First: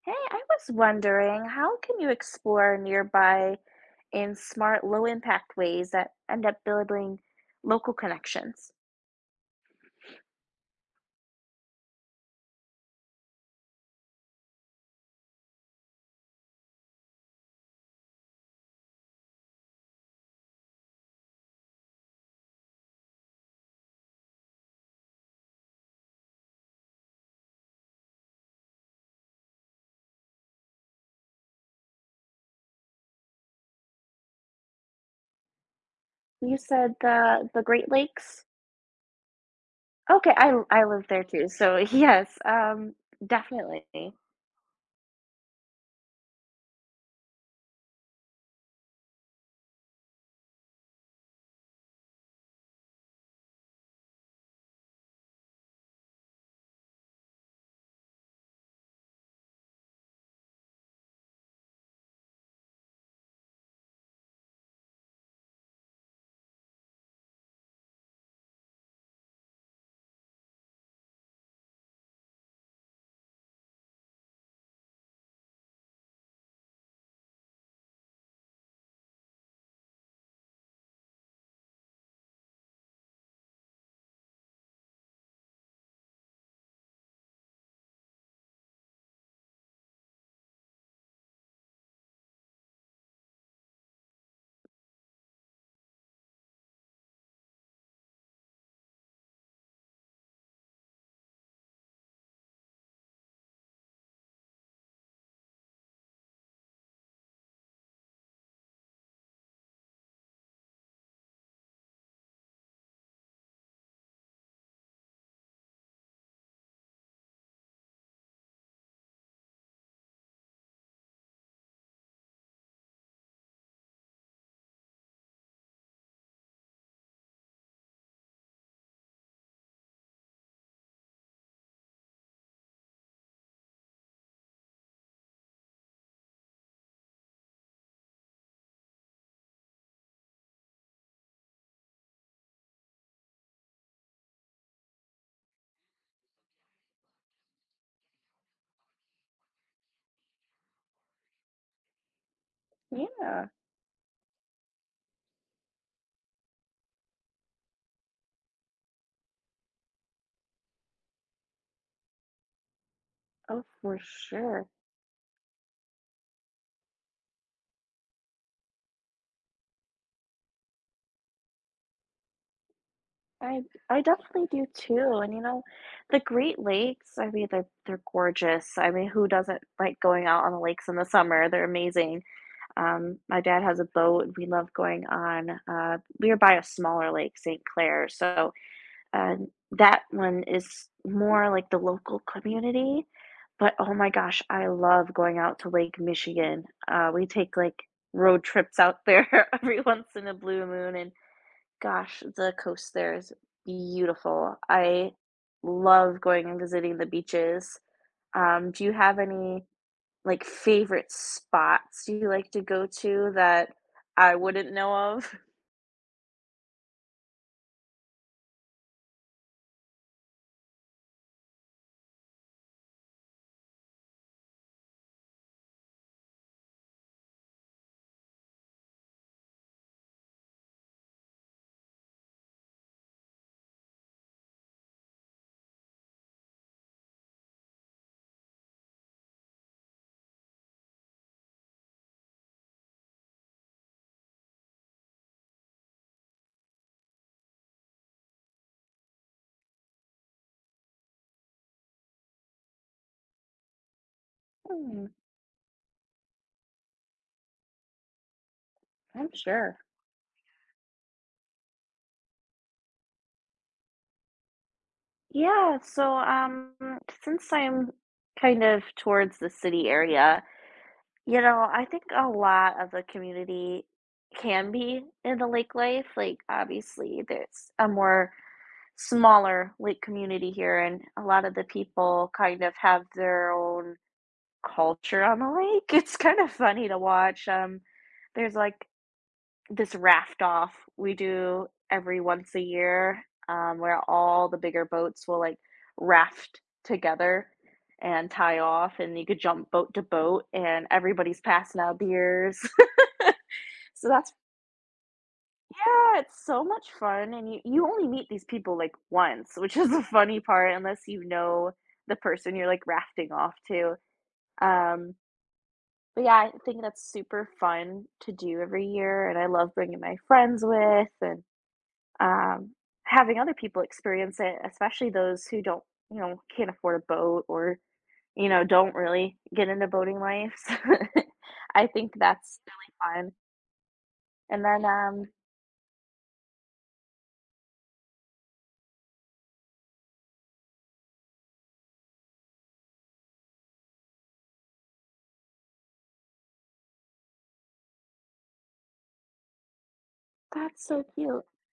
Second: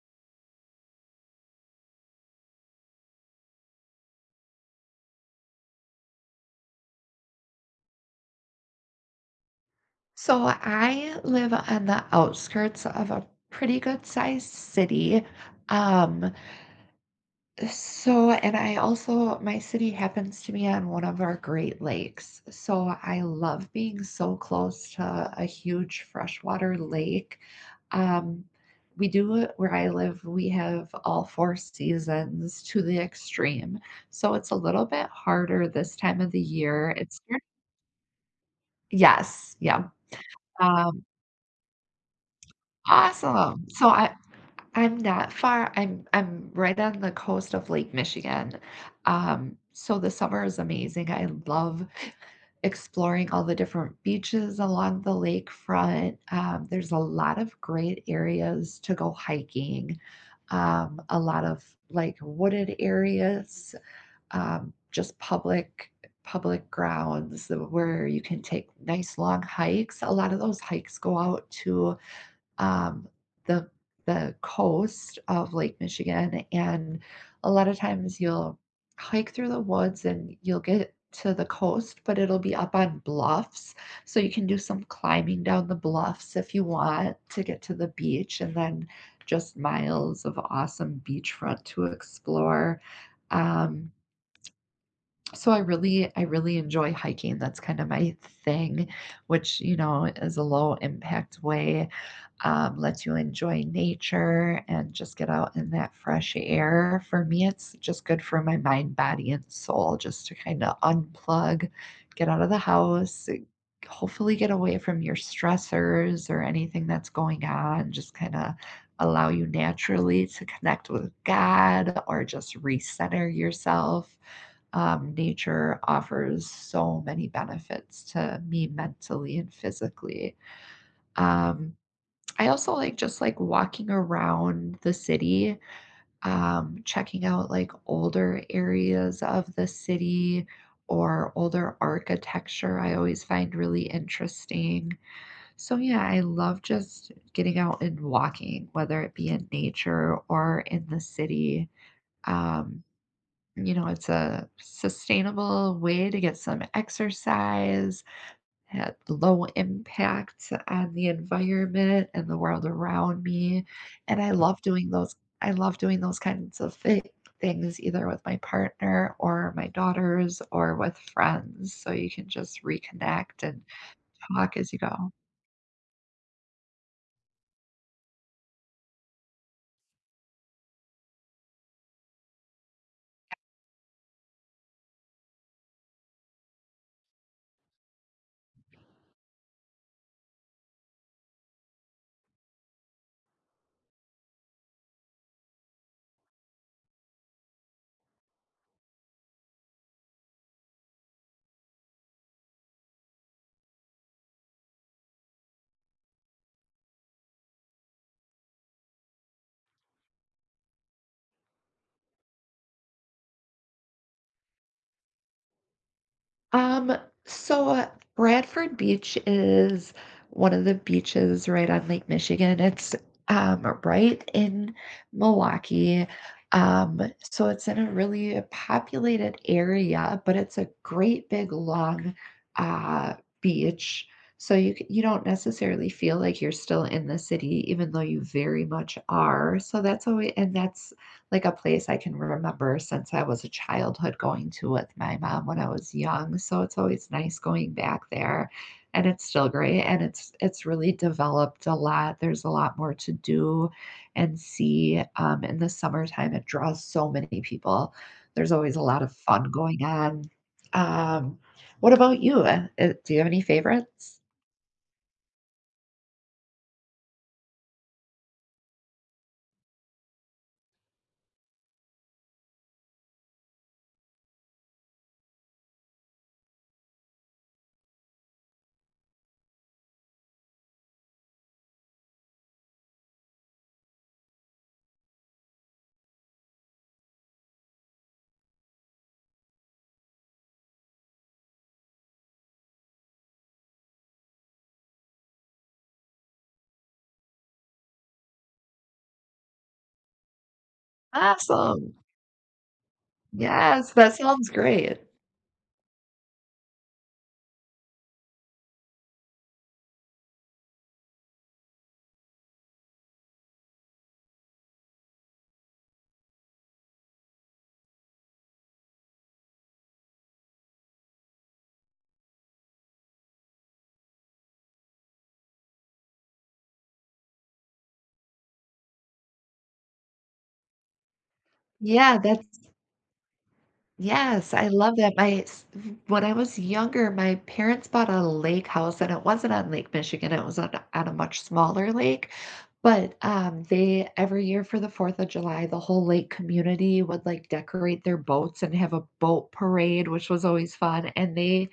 Hey, I was wondering, how can you explore nearby in smart, low impact ways that end up building local connections? So I live on the outskirts of a pretty good sized city. Um, and I also, my city happens to be on one of our Great Lakes. So I love being so close to a huge freshwater lake. Um, we do where I live, we have all four seasons to the extreme. So it's a little bit harder this time of the You year. said It's the Great Lakes? yes, yeah. Okay, I Um, live there too, so yes, awesome. definitely. I'm not far. I'm right on the coast of Lake Michigan. So the summer is amazing. I love exploring all the different beaches along the lakefront. There's a lot of great areas to go hiking. A lot of like wooded areas, just public grounds where you can take nice long hikes. A lot of those hikes go out to um, the the coast of Lake Michigan, and a lot of times you'll hike through the woods and you'll get to the coast, but it'll be up on bluffs, so you can do some climbing down the bluffs if you want to get to the beach, and then just miles of awesome beachfront to explore. Um, I really enjoy hiking. That's kind of my thing, which you know is a low impact way lets you enjoy nature and just get out in that fresh air. For me, it's just good for my mind, body, and soul just to kind of unplug, get out of the house, hopefully get away from your stressors or anything that's going on, just kind of allow you naturally to connect with God or just recenter yourself. Nature offers so many benefits to me mentally and physically. Um, I also like just like walking around the city, checking out like older areas of the city or older architecture, I always find really interesting. So, yeah, I love just getting out and walking, whether it be in nature or in the city. Um, Yeah. you know, it's a sustainable way to get some exercise had low impact on the environment and the world around Oh, me. for And sure. I love doing those kinds of things either with my partner or my daughters or with friends so you can just reconnect and I I definitely talk do as you go. too, and, you know, the Great Lakes, I mean, they're gorgeous. I mean, who doesn't like going out on the lakes in the summer? They're amazing. My dad has a boat, and we love going on, we are by a smaller lake, St. Clair, so. And that one is more like the local community, but oh my gosh, I love going out to Lake Michigan. We take like road trips out there every once in a blue moon, and gosh, the coast there is beautiful. I love going and visiting the beaches. Do you have any like favorite spots you like to go to that I wouldn't know of? Um, so uh, Bradford Beach is one of the beaches right on Lake Michigan. It's right in Milwaukee. Um, so it's in a really populated area, but it's a great big long uh, beach. So you don't necessarily feel like you're still in the city, even though you very much are. So that's always and that's like a place I can remember since I was a childhood going to with my mom when I was young. So it's always nice going back there and it's still great and it's really developed a lot. There's a lot more to do and see. Hmm, In the summertime, it draws so many people. There's always a lot of I'm fun sure. going on. Um, what about you? Do you have any favorites? Yeah, so, since I'm kind of towards the city area, you know, I think a lot of the community can be in the lake life. Like obviously there's a more smaller lake community here, and a lot of the people kind of have their own culture on the lake. It's kind of funny to watch. There's like this raft off we do every once a year, where all the bigger boats will like raft together and tie off, and you could jump boat to boat, and everybody's passing out Awesome. beers. Yes, So that that's, sounds great. yeah, it's so much fun, and you only meet these people like once, which is the funny part, unless you know the person you're like rafting off to. Um, but yeah, I think that's super fun to do every year, and I love bringing my friends with, and um, having other people experience it, especially those who don't, you know, can't afford a boat or, you know, don't really get into boating life. So I think Yeah, that's that's really fun. Yes, And I then, love that. My s when I was younger, my parents bought a lake house, and it wasn't on Lake Michigan, it was on a much smaller lake, but, they every year for the 4th of July, the whole lake community would, like, decorate their boats and have a boat parade, which was that's always so fun, and cute. they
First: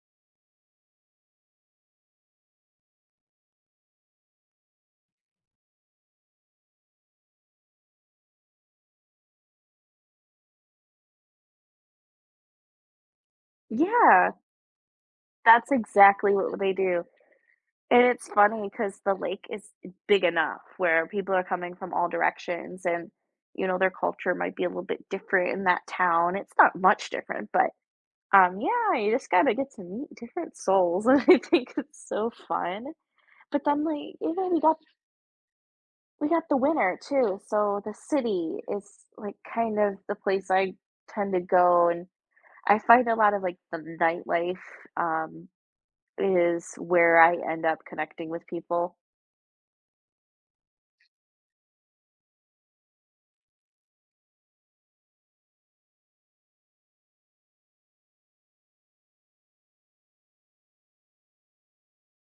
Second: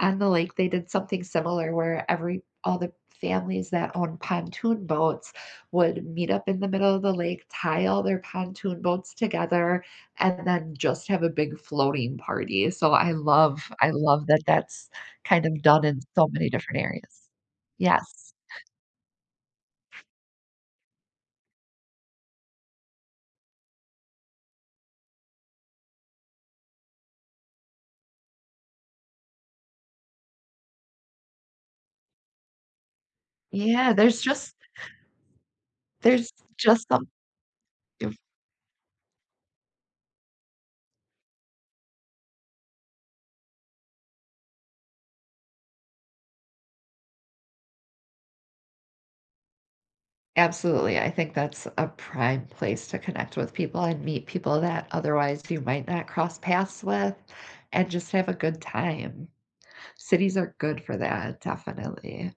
on the lake, they did something similar where every all the families that own pontoon boats would meet up in the middle of the lake, tie all their pontoon boats together, and then just have a big floating party. So I love Yeah, that that's kind of that's done in so exactly many what they different do. areas. And it's Yes. funny because the lake is big enough where people are coming from all directions and, you know, their culture might be a little bit different in that town. It's not much different, but um, yeah, you just gotta get to meet different souls, and I think it's so fun. But then, Yeah, like, even we got we there's got the just winter some too, so the if city is like kind of the place I tend to go, and I find a lot of like the nightlife, um, is where I end up connecting with people. Absolutely. I think that's a prime place to connect with people and meet people that otherwise you might not cross paths with and just have a good time. Cities are good for that, definitely.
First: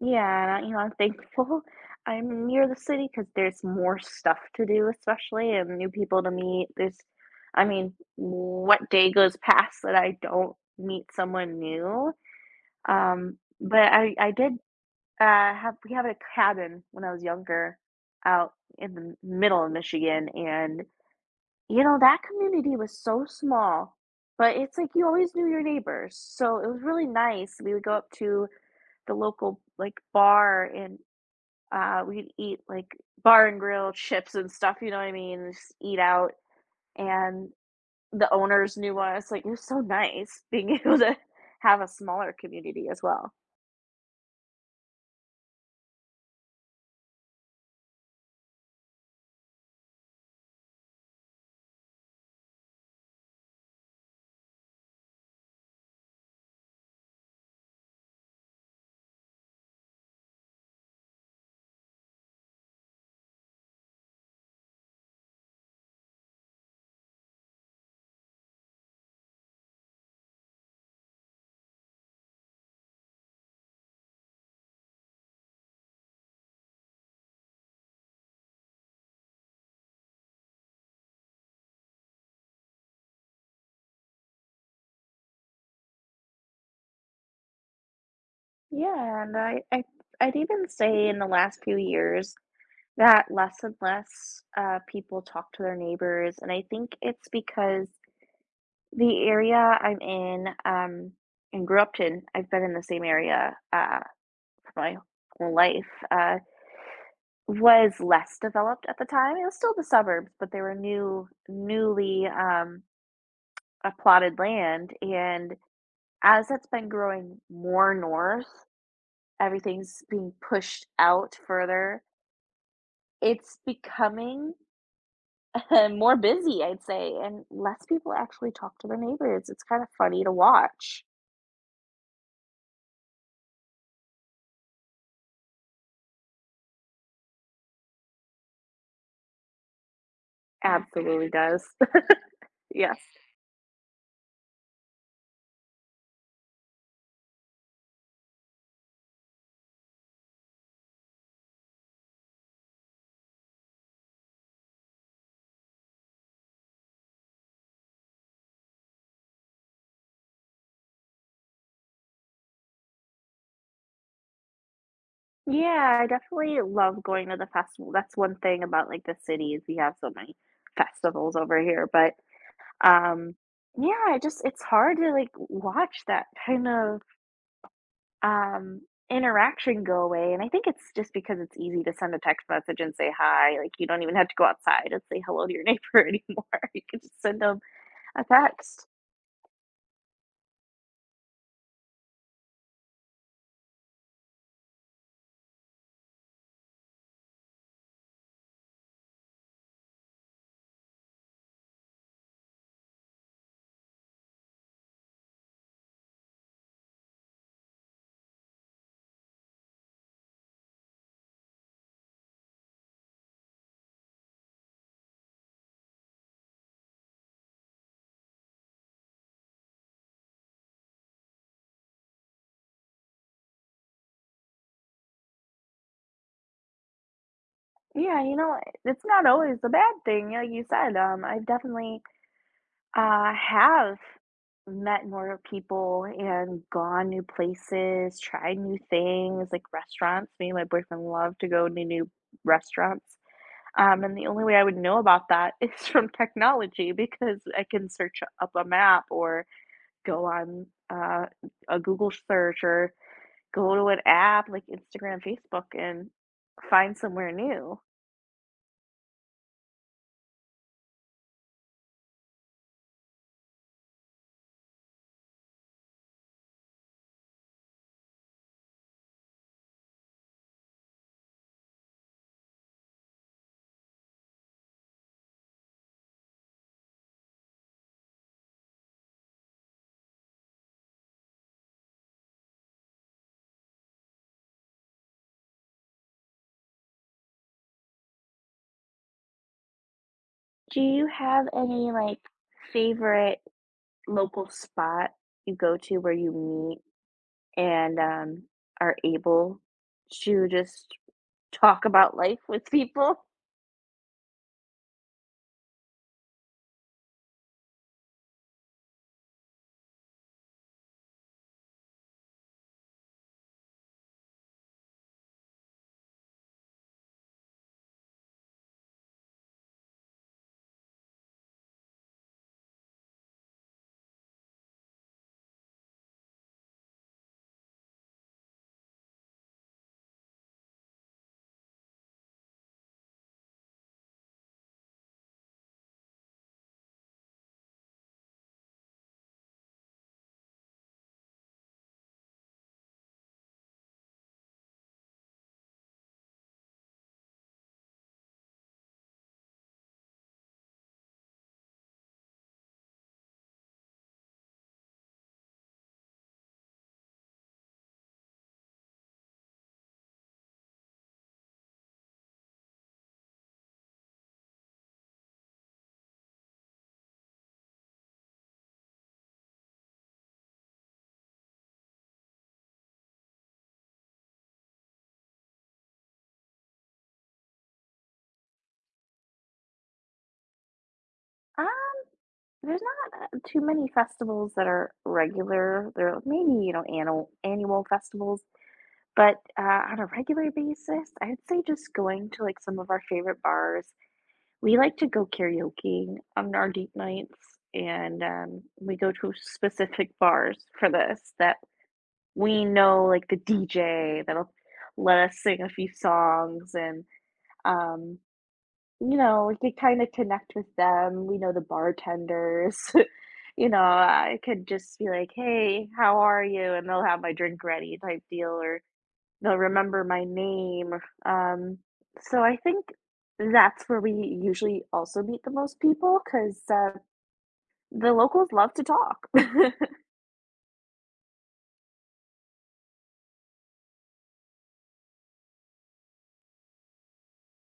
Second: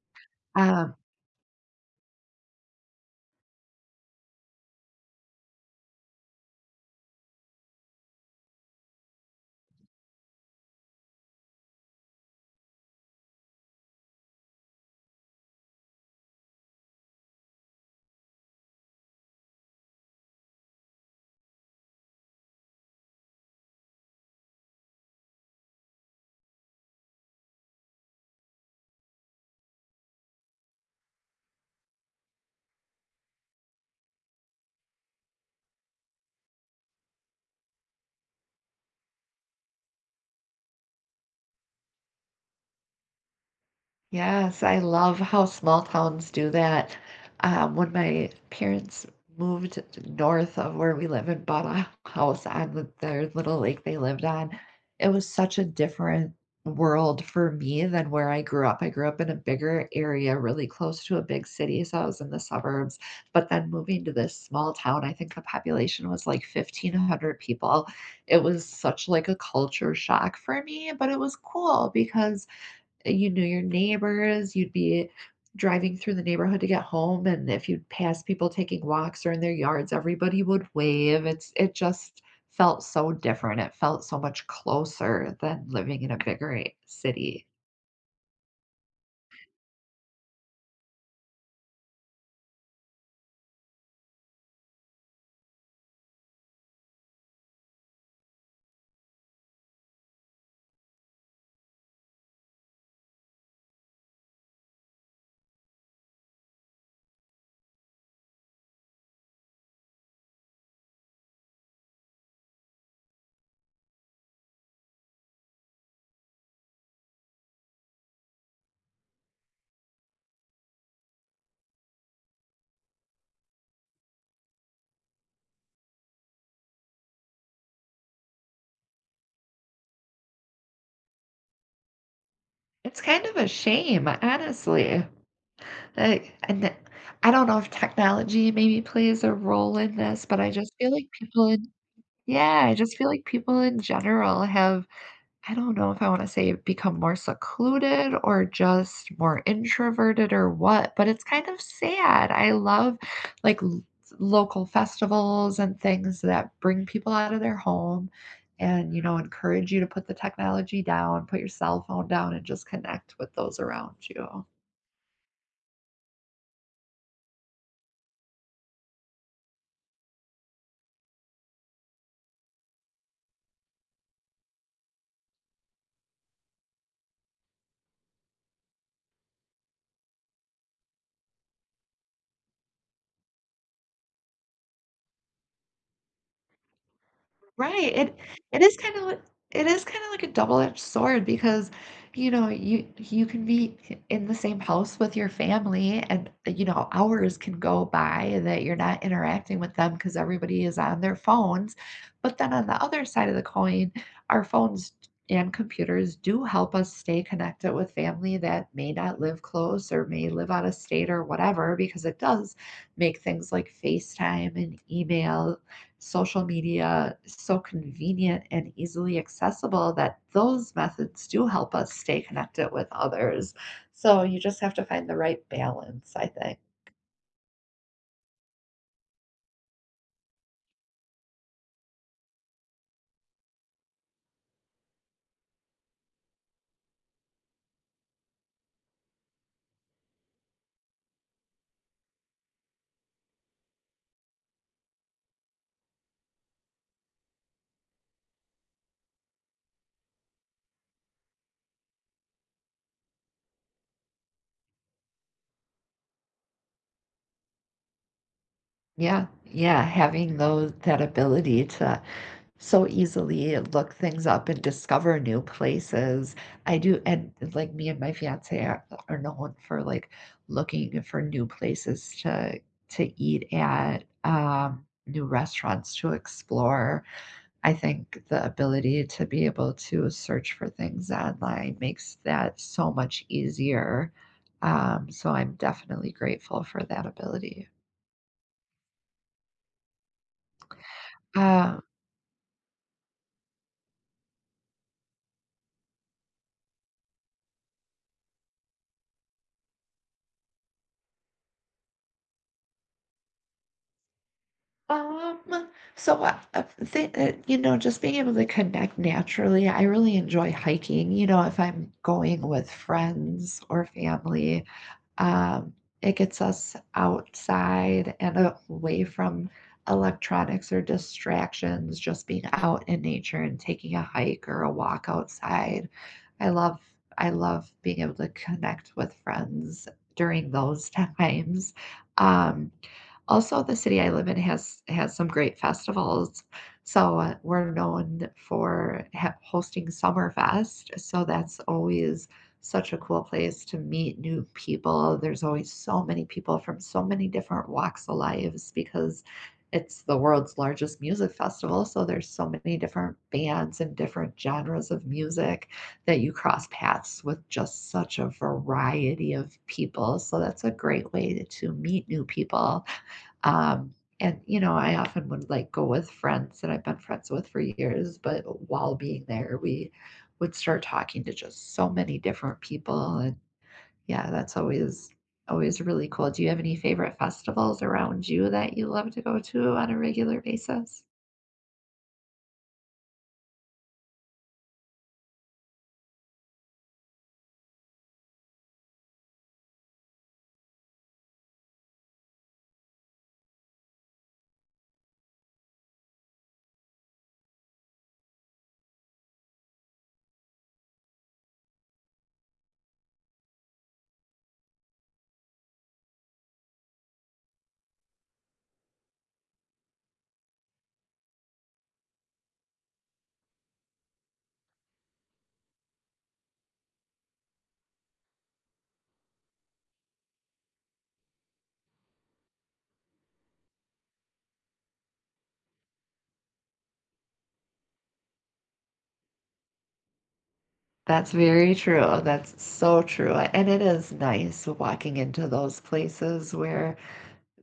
Yeah, you know, I'm Um thankful I'm near the city because there's more stuff to do, especially, and new people to meet. There's, I mean, what day goes past that I don't meet someone new? But I did, uh, have we had a cabin when I was younger out in the middle of Michigan, and, you know, that community was so small, but it's like you always knew your neighbors, so it was really nice. We would go up to the local, like, bar and we'd eat like bar and grill chips and stuff, you know what I mean? And just eat out. And the owners knew us. Like, it was so nice being able to have a smaller community as well. Yes, I love how small towns do that. When my parents moved north of where we live and bought a house on the, their little lake they lived on, it was such a different world for me than where I grew up. I grew up in a bigger area, really close to a big city, so I was in the suburbs. But then moving to this small town, I think the population was like 1,500 people. It was such like a culture shock for me, but it was cool because you knew your neighbors, you'd be driving through the neighborhood to get home, and if you'd pass people taking walks or in their yards, everybody would wave. It's it just felt so different. It felt so much closer than living in a bigger city. Yeah, and I I'd even say in the last few years that less and less people talk to their neighbors, and I think it's because the area I'm in, and grew up in, I've been in the same area for my whole life. Uh, Was less developed at the time, it was still the suburbs, but they were newly, allotted land, and as it's been growing more north, everything's being pushed out further. It's becoming more busy, I'd say, and less people actually talk to their neighbors, it's kinda funny to watch. It's kind of a shame, honestly. Like, and th- I don't know if technology maybe plays a role in this, but I just feel like Absolutely people does. in yeah, I just Yes. feel like people in general have I don't know if I want to say become more secluded or just more introverted or what, but it's kind of sad. I love like l- local festivals and things that bring people out of their home and, you know, encourage you to put the technology down, put your cell phone down, and just connect with those around you. Yeah, I definitely love going to the festival, that's one thing about, like, the city is we have so many festivals over here, but um, yeah, I just it's hard to like watch that kind of um interaction go away. And I think it's just because it's easy to send a text message and say hi. Like you don't even have to go outside and say hello to your neighbor anymore. You can just send them Right, a it is text. kind of it is kind of like a double-edged sword because, you know, you can be in the same house with your family and, you know, hours can go by that you're not interacting with them because everybody is on their phones. But then on the other side of the coin, our phones and computers do help us stay connected with family that may not live close or may live out of state or whatever, because it does make things like FaceTime and email social media so convenient and easily accessible that those methods do help us stay connected with others. So you just have to find the right balance, I think. Yeah, you know, it's not always a bad thing. Like you said, I have definitely have met more people and gone new places, tried new things like restaurants. Me and my boyfriend love to go to new restaurants. And the only way I would know about that is from technology because I can search up a map or go on a Google search or go to an app like Instagram, Facebook, and find somewhere new. Yeah, yeah, having those that ability to so easily look things up and discover new places. I do, and like me and my fiance are known for like looking for new places to eat at, new restaurants to explore. I think the ability to be able to search for things online makes that so much easier. So I'm definitely grateful for that ability. Do you have Um, any like favorite local spot you go to where you meet and, are able to just talk about life with people? Um, I think that, you know, just being able to connect naturally, I really enjoy hiking. You know, if I'm going with friends or family, um, it gets us outside and away from electronics or distractions, just being out in nature and taking a hike or a walk outside. I love I love being able to connect with friends during those times. Um, also, the city I live in has some great festivals, so, we're known for ha hosting Summerfest, so that's always such a cool place to meet new people. There's always so many people from so many different walks of lives because it's the world's largest music festival, so there's so many different bands and different genres of music that you cross paths with just such a variety of people, so that's a great way to meet new people. Um, and you know, I often would like go with friends that I've been friends with for years, but while being there, we would start talking to just so many different people. And yeah, that's always always really cool. Do you have any favorite festivals around you that you love to go to on a regular basis? There's not, too many festivals that are regular. There are maybe, you know, annual festivals, but, on a regular basis, I'd say just going to, like, some of our favorite bars. We like to go karaoke on our date nights, and, we go to specific bars for this that we know, like, the DJ that'll let us sing a few songs and, um, you know, we could kinda connect with them, we know the bartenders. You know, I could just be like, "Hey, how are you?" And they'll have my drink ready type deal, or they'll remember my name. Um, so I think that's where we usually also meet the most people 'cause, the locals love to talk. That's very true. That's so true. And it is nice walking into those places where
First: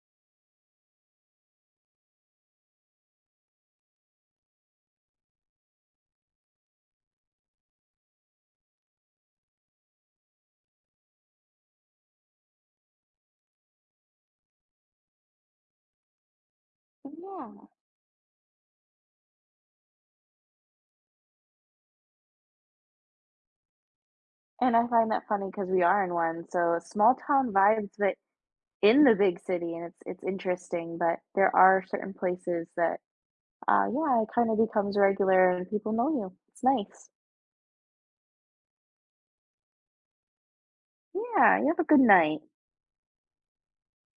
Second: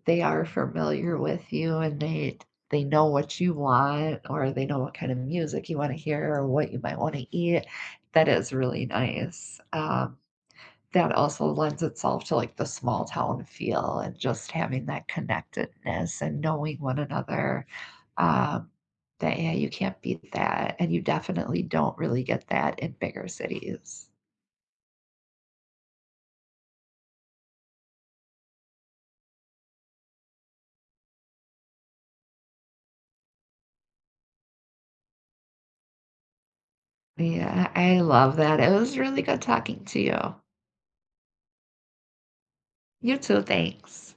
they are familiar with you and they know what you want or they know what kind of music you wanna hear or what you might wanna eat. That is really nice. That also lends itself to, like, the small town feel and just having that connectedness and knowing one another. Yeah, Um, that yeah, you can't beat that, and you definitely don't really get that in bigger cities. and I find that funny because we are in one, so small town vibes, but in the big city, and it's interesting, but there are certain places that uh, yeah, it kind of becomes regular and people know you. It's nice. Yeah, I love that. It was really good talking to you. Yeah, you have a good night. You too, thanks.